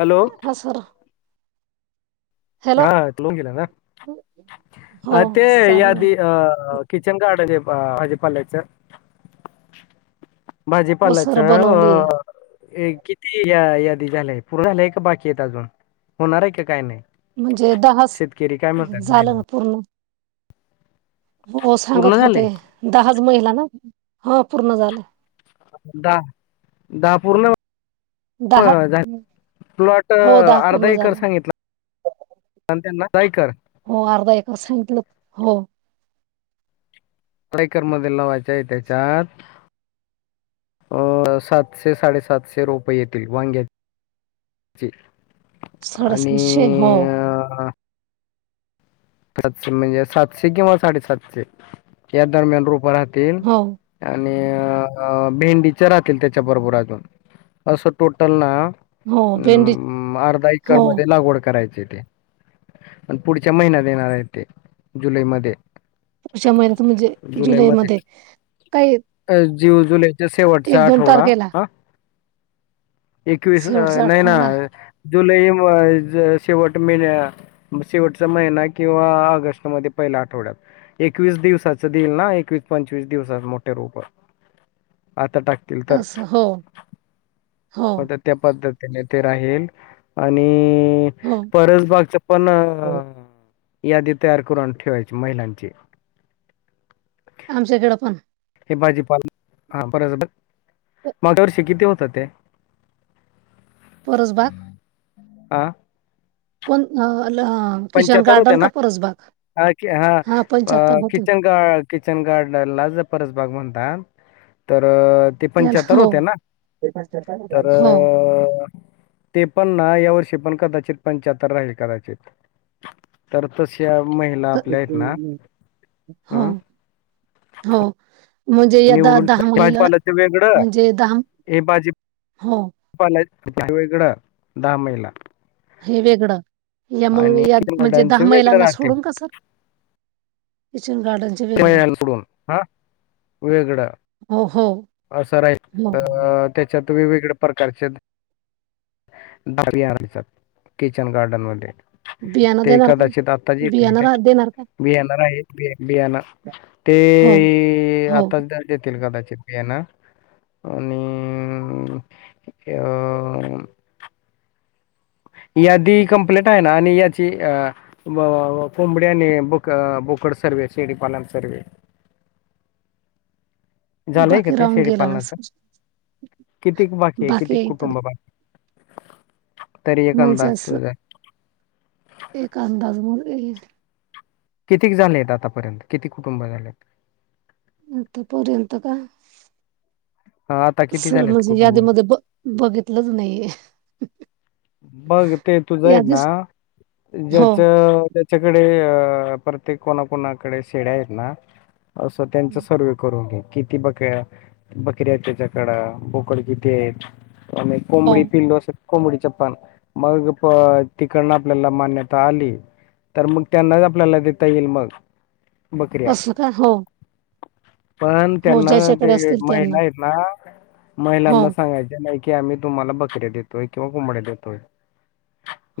Hello बसर हा लोून गेला ना हो ते या चालू आधी झालं अ किचन गार्डनचे अजे पल्लच हो सर बनवली भाजीपालायचं आहे. किती या यादी झालंय पूर्ण झालंय का बाकी य अजून होणार आहे का काय नाही म्हणजे दहा शेतकरी काय म्हणतात झालं महिला ना पूर्ण हो पूर्ण सांगत झाले होते दहाच महिला ना हा पूर्ण झाले दहा दहा पूर्ण दहा झा प्लॉट हो दहा अर्धा पूर्ण एकर झाला सांगितला आणि त्यांना जाय कर हो अर्धा एकाच सांगितलं हो आईकर मध लावायच्याय त्याच्यात अ सातशे साडेसातशे रुपये येतील वांग्या [unintelligible] आणि साडेसातशे हो सातशे म्हणजे सातशे किंवा साडेसातशे या दरम्यान रोप राहतील हो आणि भेंडीच्या राहतील त्याच्या बरोबर अजून असं टोटल ना हो भेंडी हम अर्धा एकर हो मध्ये लागवड करायची ते प पुढच्या महिन्या येणार आहे ते जुलै मध्ये उ्या महिन्यात म्हणजे जुलै मध्ये काही जीव जुलैच्या एक शेवटचा दोन आठवडा तारखेला हा एकवीस शेवटचा नाही ना आठवडा जुलै शेवट मेन्या शेवटचा महिना किंवा ऑगस्ट मध्ये पहिल्या आठवड्यात एकवीस दिवसाच देईल ना एकवीस पंचवीस दिवसाात मोठे रूप आता टक अस हो हो मग तर त्या पद्धतीने ते राहील आणि हो परसबागच पण यादी तयार करून ठेवायची महिलांची आमच्याकडें पण हे भाजीपाल हा बरंच माग्या वर्षी किती होतं ते [inaudible] पोरसबाग हा कोण अला पंचतर होते ना हा हां, होते. किचन किचन गार्डन ला जर परस बाग म्हणतात तर ते त्याला पंचाहत्तर हो, होते ना तर हो, ते पण ना या वर्षी पण कदाचित पंचाहत्तर राहील कदाचित तर तश महिला आपल्या आहेत ना हो, हम हो म्हणजे यदा निवडून दहा ठेव महिला भाजीपालाचं वेगळं म्हणजे दहा हो लाय वेगळां दहा महिला हे वेगळं या मंग आणि या किचन म्हणजे गार्डनच दहा वेगळं मैलांना राहते सोडून का सर किचन गारडन कडून हा वेगळं हो हो असं राही हो. त्याच्यात वेगवेगळ्या प्रकारचे किचन गार्डन मध्ये बियाणं ते देणार का? एदाचित आत्ताजी येतले बियाणं रा काय देणार का? बियाणार आहे बि बियाणा ते हो, हो. आता जर तील कदा चित ना आणि या आदी कमप्लीट आहे ना आणि याची अ कोंबड्या आणि बक बोकड सर्वे शेडीपालन सर्वे झालंय का बाकी ते राहून गेला ना शेडीपालनाच सर. कितीक बाकी आहे कितीक कुटुंब बाकी तरी एक म्हणजे अंदाज अस तुझा. एक अंदाज मु ये किती झाले आहेत आतापर्यंत किती कुटुंब झाले आहेत आतापर्यंत का अ, आता किती सर झालेत म्हणजे कुटुंब? यादीमध्ये ब बघितलंच नाही मघ ते तू जाई ना हो, ज्याच त्याच्याकडे अ प्रत्येक कोणाकणाकडे शेड्या आहेत ना असं त्यांचा सर्व करून घे किती बकऱ्या बकऱ्या आहेत त्याच्याकड बोकड किती आहेत हो कोंबडी पिंडो अस कोंबडी चप पण मग तिकडनं आपल्याला मान्यता आली तर मग त्यांनाच आपल्याला देता येईल मग बकऱ्या. असं का हो पण हो त्यांना ते ज्याच्याकडे असतील त्यांना. महिला आहेत ना हो, महिलांना सांगायचे नाही की आम्ही तुम्हाला बकऱ्या देतोय किंवा कोबड्या दोय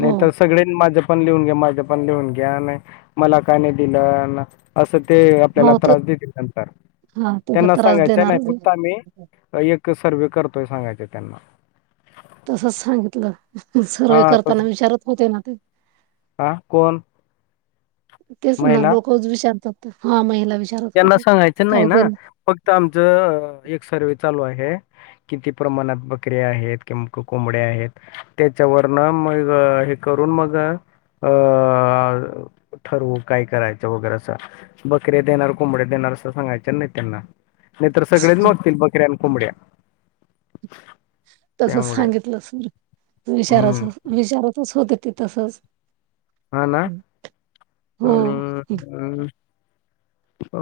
हो, सगळे्यां माझ्या पण लिहून घ्या माझ्या पण लिहून घ्या मला काय नाही दिलं असं ते आपल्याला हो तर त्रास देतील नंतर हां तिथं त्यांना त्रास सांगायच नाही देणारच आहे. फक्त आम्ही एक सर्व करतोय सांगायच त्यांना तसच सांगितलं सर्व हां करताना तसं होते ना ते हां कोण? तेच ना महिला? लोकच विचारतात हा महिला विषार त्यांना सांगायचं नाही ना फक्त आमचं एक सर्वे चालू आहे किती प्रमाणात बकरी आहेत किं कोंबड्या आहेत त्याच्यावरन मग हे करून मग अ ठरवू काय करायचं वगैरे अस बकऱ्या देणार ब दे सांगाय नाही त्यांना नाहीर सगळेच ब्यां हो मुड तसच सांगितलं सर विचारच हम्म विचाराातच होते ते तसच हा ना आणि अ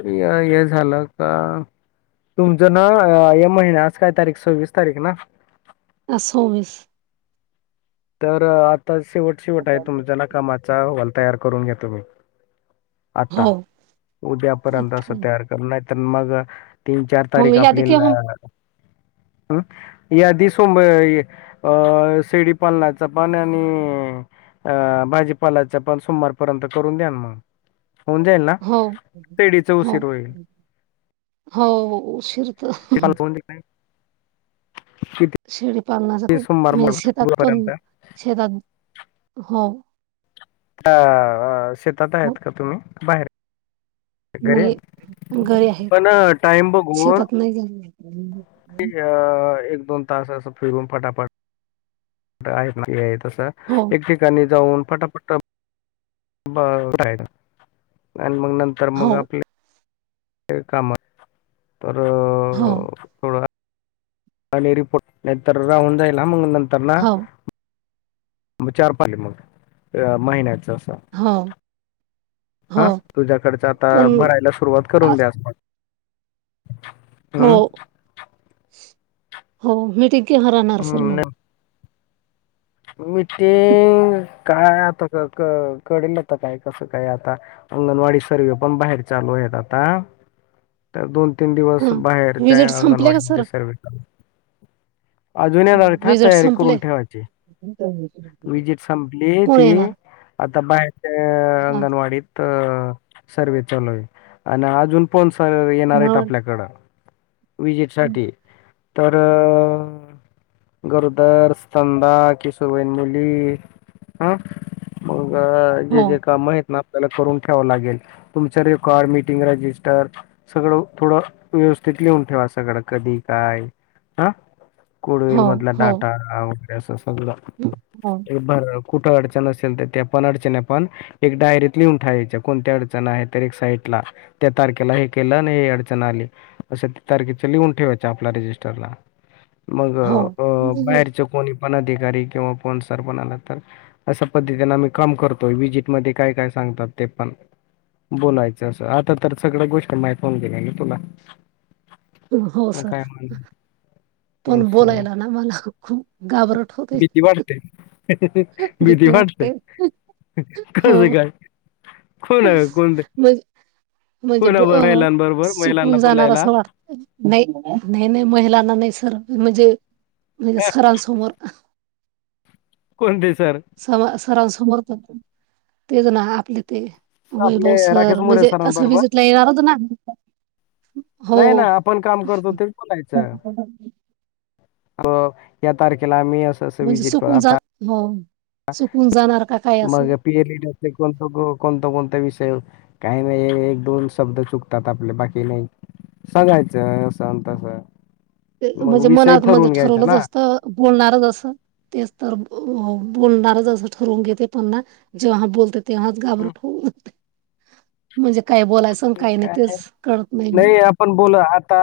हे झालं का तुमचं ना या महिन्याज काय तारीख सव्वीस तारीख ना आसमस तर आता शेवट शेवट आहे तुमचा ना कामाचा हॉल तयार करून घ्या तुम्ही आता हो. उद्यापर्यंत असं तयार कर नाही तर मग तीन चार मग तारीख आपली यादी केव्हा ह् याध सोब शेडी पनलाचं पाण आणि अ भाजीपालाच्या पण सोमवारपर्यंत करून द्यान मग मुणजेल ना हो शेळीचा हो उशीर होईल हो उशीर तर क काल फोन दिखाय शेडी पाण्याचा खूप सोमवार म्हणजे मग शेतात पण बुधवारपर्यंत शेतात हो अ शेतात हो आहेत का तुम्ही बाहेर घ नाही घरी आहेत. पण टाइम बघून शेतात नाही हम् ते अ एक दोन तास असं फिरून फटाफट तर आहेना हे तस हो एक एक. ठिकाणी जाऊन फटाफट ब [unintelligible] आणि मग न तर हो मग आपले [unintelligible] काम तर हो. थोडं आणि रिपोट नेतर राउड जाायला मंग नंतर ना हो मग चार पाले मग महिन्याच असं. हो. हो हा तुझ्याकडच आता पण भरायला सुरुवात करून [unintelligible] आ- द्यासण हो हो मीटिंग केव्हा राहणार सर हम्म मग! नाही मी तेे काय आता कळेल आता काय कसं काय आता. अंगणवाडी सर्वे पण बाहेर चालू आहेत आता. तर दोन, तीन दिवस ह बाहेरच्या विजिट संपले का अंगणवाडी मध्ये सर सर्वे चालू आहे. अजून या जा हा तयारी करून ठेवायची. ह [unintelligible] विजिट संपली ती आता बाहेरच्या अ ह अंगणवाडीत. तर सर्वे चालू आहे. आणि अजून पण सर येणार हो आहेत. आपल्याकडं. विजिट साठी तर अ गरदर स्तंदा किशो वैन मुली हं. मग हो जे जे काम आहेत. आपल्याला करून ठेव लागेल तुमच रेकॉर्ड मीटिंग रजिस्टर. सगळं थोडं व्यवस्थित लेहून ठेवा सगळं कधी काय ह कोड होईल मधला हो डाटा. आ गॅस सजज [unintelligible] हो बर कुठं अडचण असेल तर ते पण अडचण पण एक डायरीत लिहून उंठायच्या कोणत्या अडचण आहे तर एक साईड ला. त्या तारखेला हे केलं आणि हे अडचण आली असं तारखेचं लिहून ठेवाच आपल्या रजिस्टरला मग हो ब बाहेर कोणी पण अधिकारी किंवा कोण सर पण आला तर अशा पद्धतीं आम्ही काम करतोय विजिटमध्ये काय काय सांगतात ते पण बोलायचं असं आता तर सगळ्या गोष्टी माहीत हून केल्या ना तुला. हो मग सर काय म्हण पण असं बोलायला ना मला खूप घाबरट होते. भीती वाटते. हं भीती वाटते हं हं हो. कसं काय अ कोण आहे? कोण म म्हणजे ब कोणाबरोबर महिलांबरोबर महिलांना सुकून जाणार बोलायला असं वाटत नाही नाही नाही महिलांना नाही सर म्हणजे मजे सरांसमोर. कोणते सर. समर सरान समोर नको तेच ना आपले ते आपले वैभव राकेश सर मोरे म्हणजे असं सरांबरोबर विजिटला येणार होत ना. हो नाही ना आपण काम करतो ते बोलायचं. बघ तारखेला आम्ही अस म्हणजे सुकून जा हो सुकून जाणार का काय असं पी [unintelligible] कोणत ग कोणता कोणता विषय. काही नाही एक दोन शब्द चुकतात आपले बाकी नाही सगायचं. ते तू म्हणजे विषय मनात मध्ये ठरवून घ्यायचा ठरवलंच ना असतं बोलणारच असं तेच तर बोल बोलणारच असं ठरवून घेते पण ना जेव्हा हा बोलते तेव्हाच हम्म, घाबरत होऊन जाते म्हणजे काय बोलायचं काही नाही तेच कळत नाही मी पण बोल आता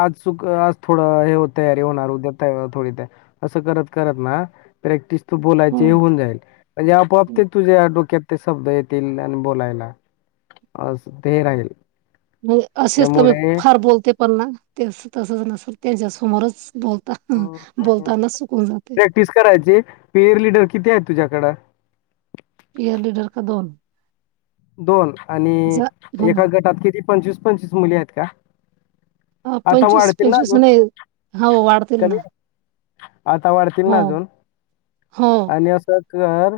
आज चुक आज थोडं हे तयारी होणार उद्या थोडी ते [unintelligible] असं करत करत ना प्रॅक्टिस त हं बोलायचे हे होन जाईल म्हणजे आपआप ते तुझ्या डोक्यात ते शब्द येतील आणि बोलायला ते राहील म्हणजे असेच तर मी त्यामुळे फार बोलते पण ना ते तसच नसेल त्यांच्यासमोरच बोलता ह बोलताना सुकून जाते क् करायचे पेअर ललीडर किती आहे तुझ्याकड इयर लिडर का दोन दोन आणि जा एका गटात किती पंचवीस पंचवीस मुली आहेत का हा आता पंचवीस वाढतील ना पंचवीस अजून? नाही हो वाढतील कमी ना आता वाढतील हो ना अजून हो आणि असं कर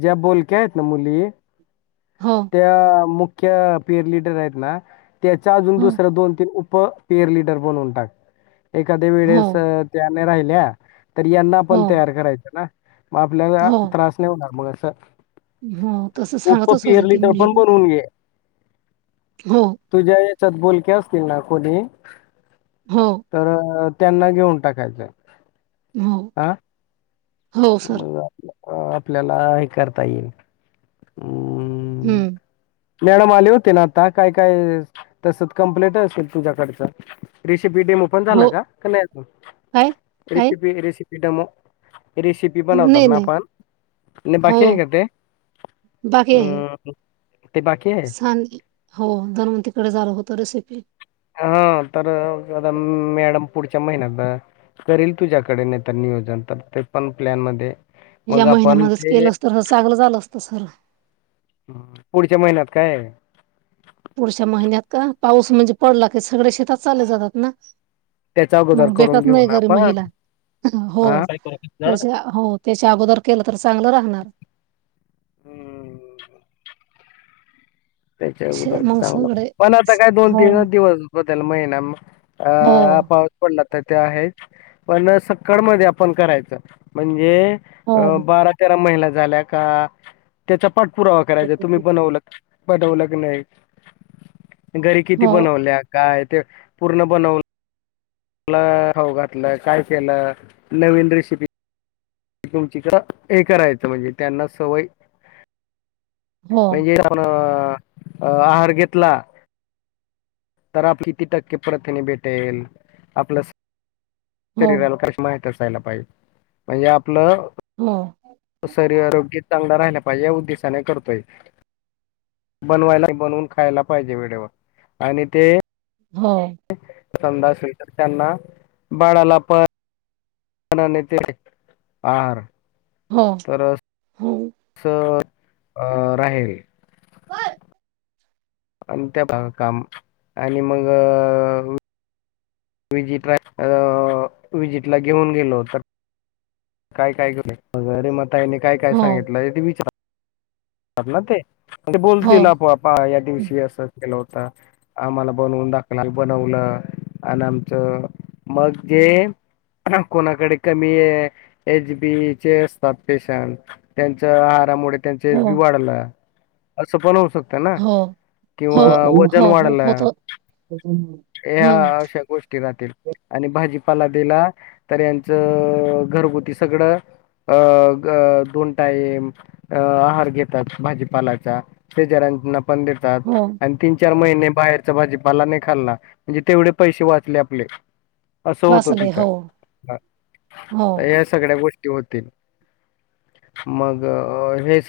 ज्या बोलक्या आहेत ना मुली हो मुख्य पेरिडर आहेत ना त्याच्या अजून हो दुसर दोन तीन उप पेर लिडर पण टात एखाद्या हो वेळेस त्याने राहिल्या तर यांना हो पण तयार करायच ना मग आपल्याला हो त्रास नाही होणार मग असं हो तसं उप सांगतच पेर होतेेत लिडर मुली पण बनवून घे हो तुझ्या याच्यात बोलक्या असतील ना कोणी हो तर त्यांना घेऊन टाकायचं हो हं हो सर अ आपल्याला हे करता येईल हम् हम्म नेणम आले होते ना आता काय काय तसच कं्प्लेट असेल तुझ्याकडचं रेसिपी डेमो पण झालं हो का नाहीजून काय काय रेसिपी रेसिपी डेमो रेसिपी बनवतात नाही ना नाही आपण आणि हो बाकी आहे का ते ते बाकी आहे सां हो धनवतीिकडे झालं होत रेसिपी हा तर मॅडम. पुढच्या महिन्यात करील तुझ्याकडे नाही तर नियोजन तर ते पण प्लॅन म या्या महिन्यामध्येच केलं अस तर चांगलं झालं असत सर. पुढच्या महिन्यात काय. पुढच्या महिन्यात का पाऊस म्हणजे पडला क सगळे शेतात चालले जातात ना. त्याच्या अगोदर मग करून भेटत घेऊ नाही ना घरी आपण महिला हो. हां. काय करू? जाणार का? त्याच्या हो त्याच्या अगोदर केलं तर चांगलं राहणार. हम्. शे त्याच्यागबर मग चांगलं सगळे पण आता काय दोन हो तीन दिवस हो त्या महिनाग. अ हो पा. पडला तर ते आहे पण सक्कळ मध्ये आपण करायचं म्हणजे. हो अ बारा तेरा महिला झाल्या का त्याचा पाठपुरावा हो करायचा तुम्ही बनवलं. बनवल नाही घरी किती हो बनवल्या काय ते पूर्ण बनव. आपऊ घातलं काय केलं नवीन रेसिपी तुमचीकडं हे करायचं म्हणजे त्यांना सवय हो म्हणजे आपण आहार घेतला तर आप किती टक्के प्रथने भेटेल आपलं. हो शरीराला क माहीत असयला पाहिजे म्हणजे आपलं. होम. शरीर आरोग्य चांगलं राहिला पाहिजे या उद्देशाने करतोय. बनवायला बनवून खायला पाहिजे वेळेवर आणि ते. हो.. सधा स्टर त्यांना बाळाला पण नां नाही ते आर हं! तर. असं अ राहील. अन त्या काम आणि मंग अं. विजिट रा अं विजिट ला घेऊन गेलो तर. काय, काय केलंय अ म ताईनी काय काय हो सांगितलं त विचार. [unintelligible] [unintelligible] ते ते बोलतील हो आपोआपा या दिवशी असं केलं होत. आम्हाला बनवून दाखलं बनवलं आणि आमचं मग जे. कोणाकडे कमी एच बीचे असतात पेशंट. त्यांच्या आहारामुळे त्यांच एच बी हो वाढला असं पण होऊ शकत. ना हो किंवा हो वजन हो हो वाढला. होत या हम्म अशा गोष्टी राहतील. आणि भाजीपाला दिला, तर यांचं घरगुती सगळं अ ग दोन टाईम अ हार घेतात भाजीपालाचा ते जरां न पण देतात हो आणी तीन चार महिने बाहेरचा भाजीपाला नही खाल्ला, म्हणजे तेवढे पैसे वाचले आपले. असं होतं वाचले हो तिथं हो सगळ्या गोष्टी होतील मग हे स